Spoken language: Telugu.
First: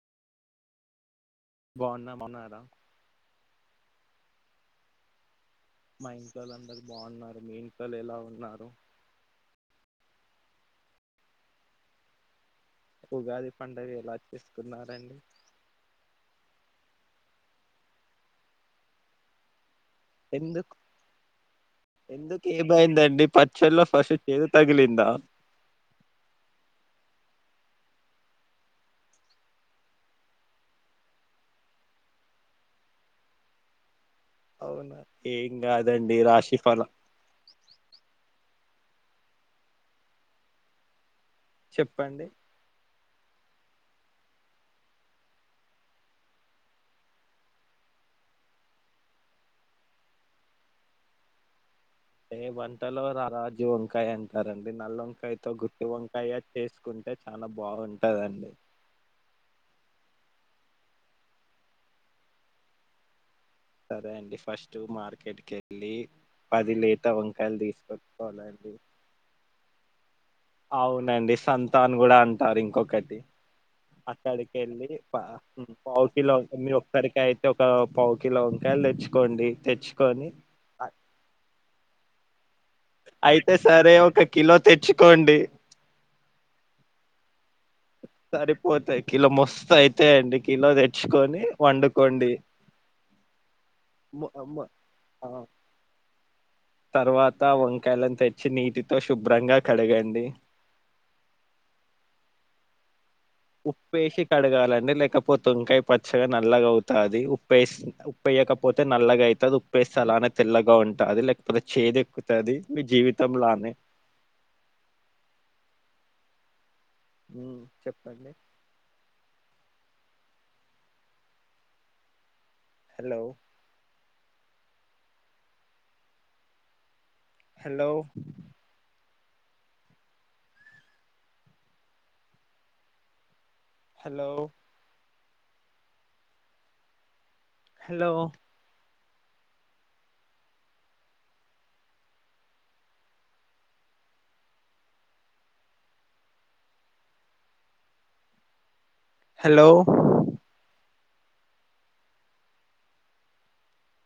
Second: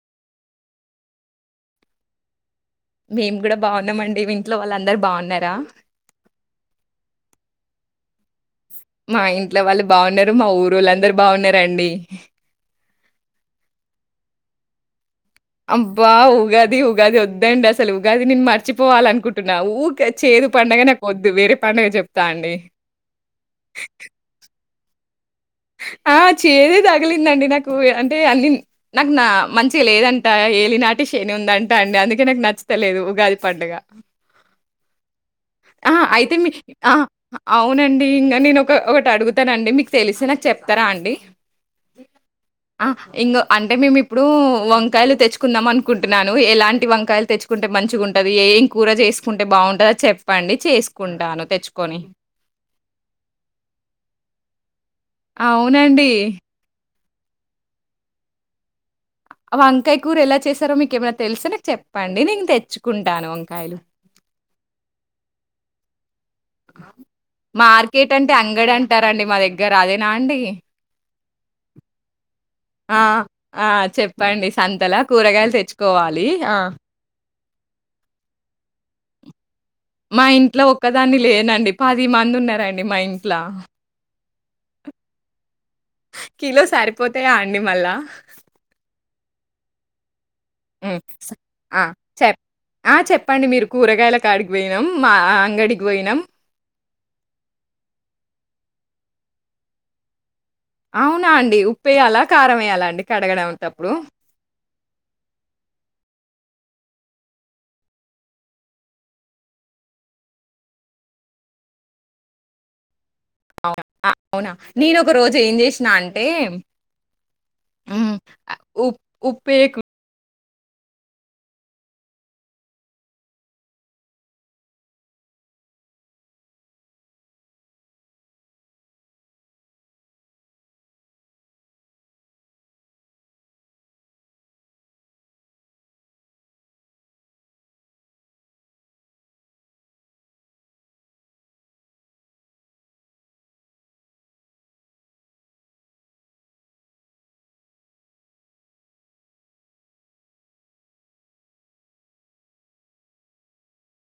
బాగున్నా బాగున్నా కదా మేము కూడా బాగున్నామండి ఇంట్లో వాళ్ళ అందరు బాగున్నారా మా ఇంట్లో అందరు బాగున్నారు మీ ఇంట్లో ఎలా ఉన్నా మా ఇంట్లో వాళ్ళు బాగున్నారు మా ఊరు వాళ్ళందరూ బాగున్నారండి. ఉగాది పండుగ ఎలా చేసుకున్నారండి. అబ్బా ఉగాది ఉగాది వద్దండి అసలు ఉగాది నేను మర్చిపోవాల అనుకుంటున్నా ఊ చ్చ చేదు ఎందుకు పడుగ నాకు వద్దు వేరే పండుగ చెప్తా ఎందుకు అండి అంద ఆ చేదే తగిలిందండి నాకు అంటే అన్ని నాకు నా మంచిగా లేదంట ఏలినాటి శని ఉందంట అండి అందుకే నాకు నచ్చతలేదు ఉగాది పడుగ అవును ఆ అయితే మీ ఆ అవునండి ఇంకా నేను ఒకటి అడుగుతారండి మీకు తెలిసిన నాకు చెప్తారా అండి చెప్పండి ఆ ఇంగ అంటే మేము ఇప్పుడు వంకాయలు తెచ్చుకుందాం అనుకుంటున్నాను ఎలాంటి వంకాయలు తెచ్చుకుంటే మంచిగా ఉంటుంది ఏం కూర చేసుకుంటే బాగుంటందో చెప్ పండి చేసుకుంటాను తెచ్చుకొని ఏ వంటలో రా రాజు వంకాయ అంటారండి. అది నల్ల వంకాయతో గుర్తి అవునండి. వంకాయ చేస్కుంటే చాలా బాగుంటదండి. వంకాయ కూర ఎలా చేస్తారో మీకేమన్న తెల్స్తే నాక్ చెప్పండి నేన్ తెచ్చుకుంటాను వంకాయలు. సరే అండి ఫస్ట్ మార్కెట్ కె ల్లీ పది లేత వంకాయలు తీసుకొచ్చుకోవాలండి. గ్గరా అవునండి సంతాన్ గుడా అంటారు ఆ! ఇంకొకటి ఆ! చెప్పండి. అక్కడికెళ్ళి సంతలా పా కూరగాయలు పావ్ తెచ్చుకోవాలి. కిలో ఆ! మీ ఒక్కరికయి ఒక పావు కిలో వంకాయలు తెచ్చుకోండి మా తెచ్చుకొని ఇంట్లో అ- ఒక్కదాన్ని లేనండి పది మంది ఉన్నారం మా ఇంట్ల అయితే సరే ఒక కిలో తెచ్చుకోండి కీలో సరిపోతాయా అండి మళ్ళా సరిపోతయి కిలో మోస్ అయితయి అండి. కిలో హ్మ్. తెచ్చుకొని ఆ! వండుకోండి చెప్ ఆ! చెప్పండి మీరు కూరగాయల కాడికి పోయినాం. మా అంగడికి పోయినాం. తర్వాత వంకాయలను తెచ్చి నీటి శుభ్రంగా కడగండి. అవునా అండి ఉప్పేయాలా కారం వేయాల అండి కడగడంటప్పుడు? ఉప్పేసి కడగాలండి లేకపోతే వంకాయ పచ్చగా న నల్లగా అవుతాది ఉప్పేస్ ఉప్పేయకపోతే నల్లగా అయితది ఉప్పేస్తే అలానే తెల్లగా ఉంటది లేకపోతే చేదెక్కుతది మీ జీవి అవునా అవునా నేను ఒక రోజు ఏం చేసినా అంటే ఉమ్ చెప్పండి ఉ ఉప్పేయ hello hello hello hello hello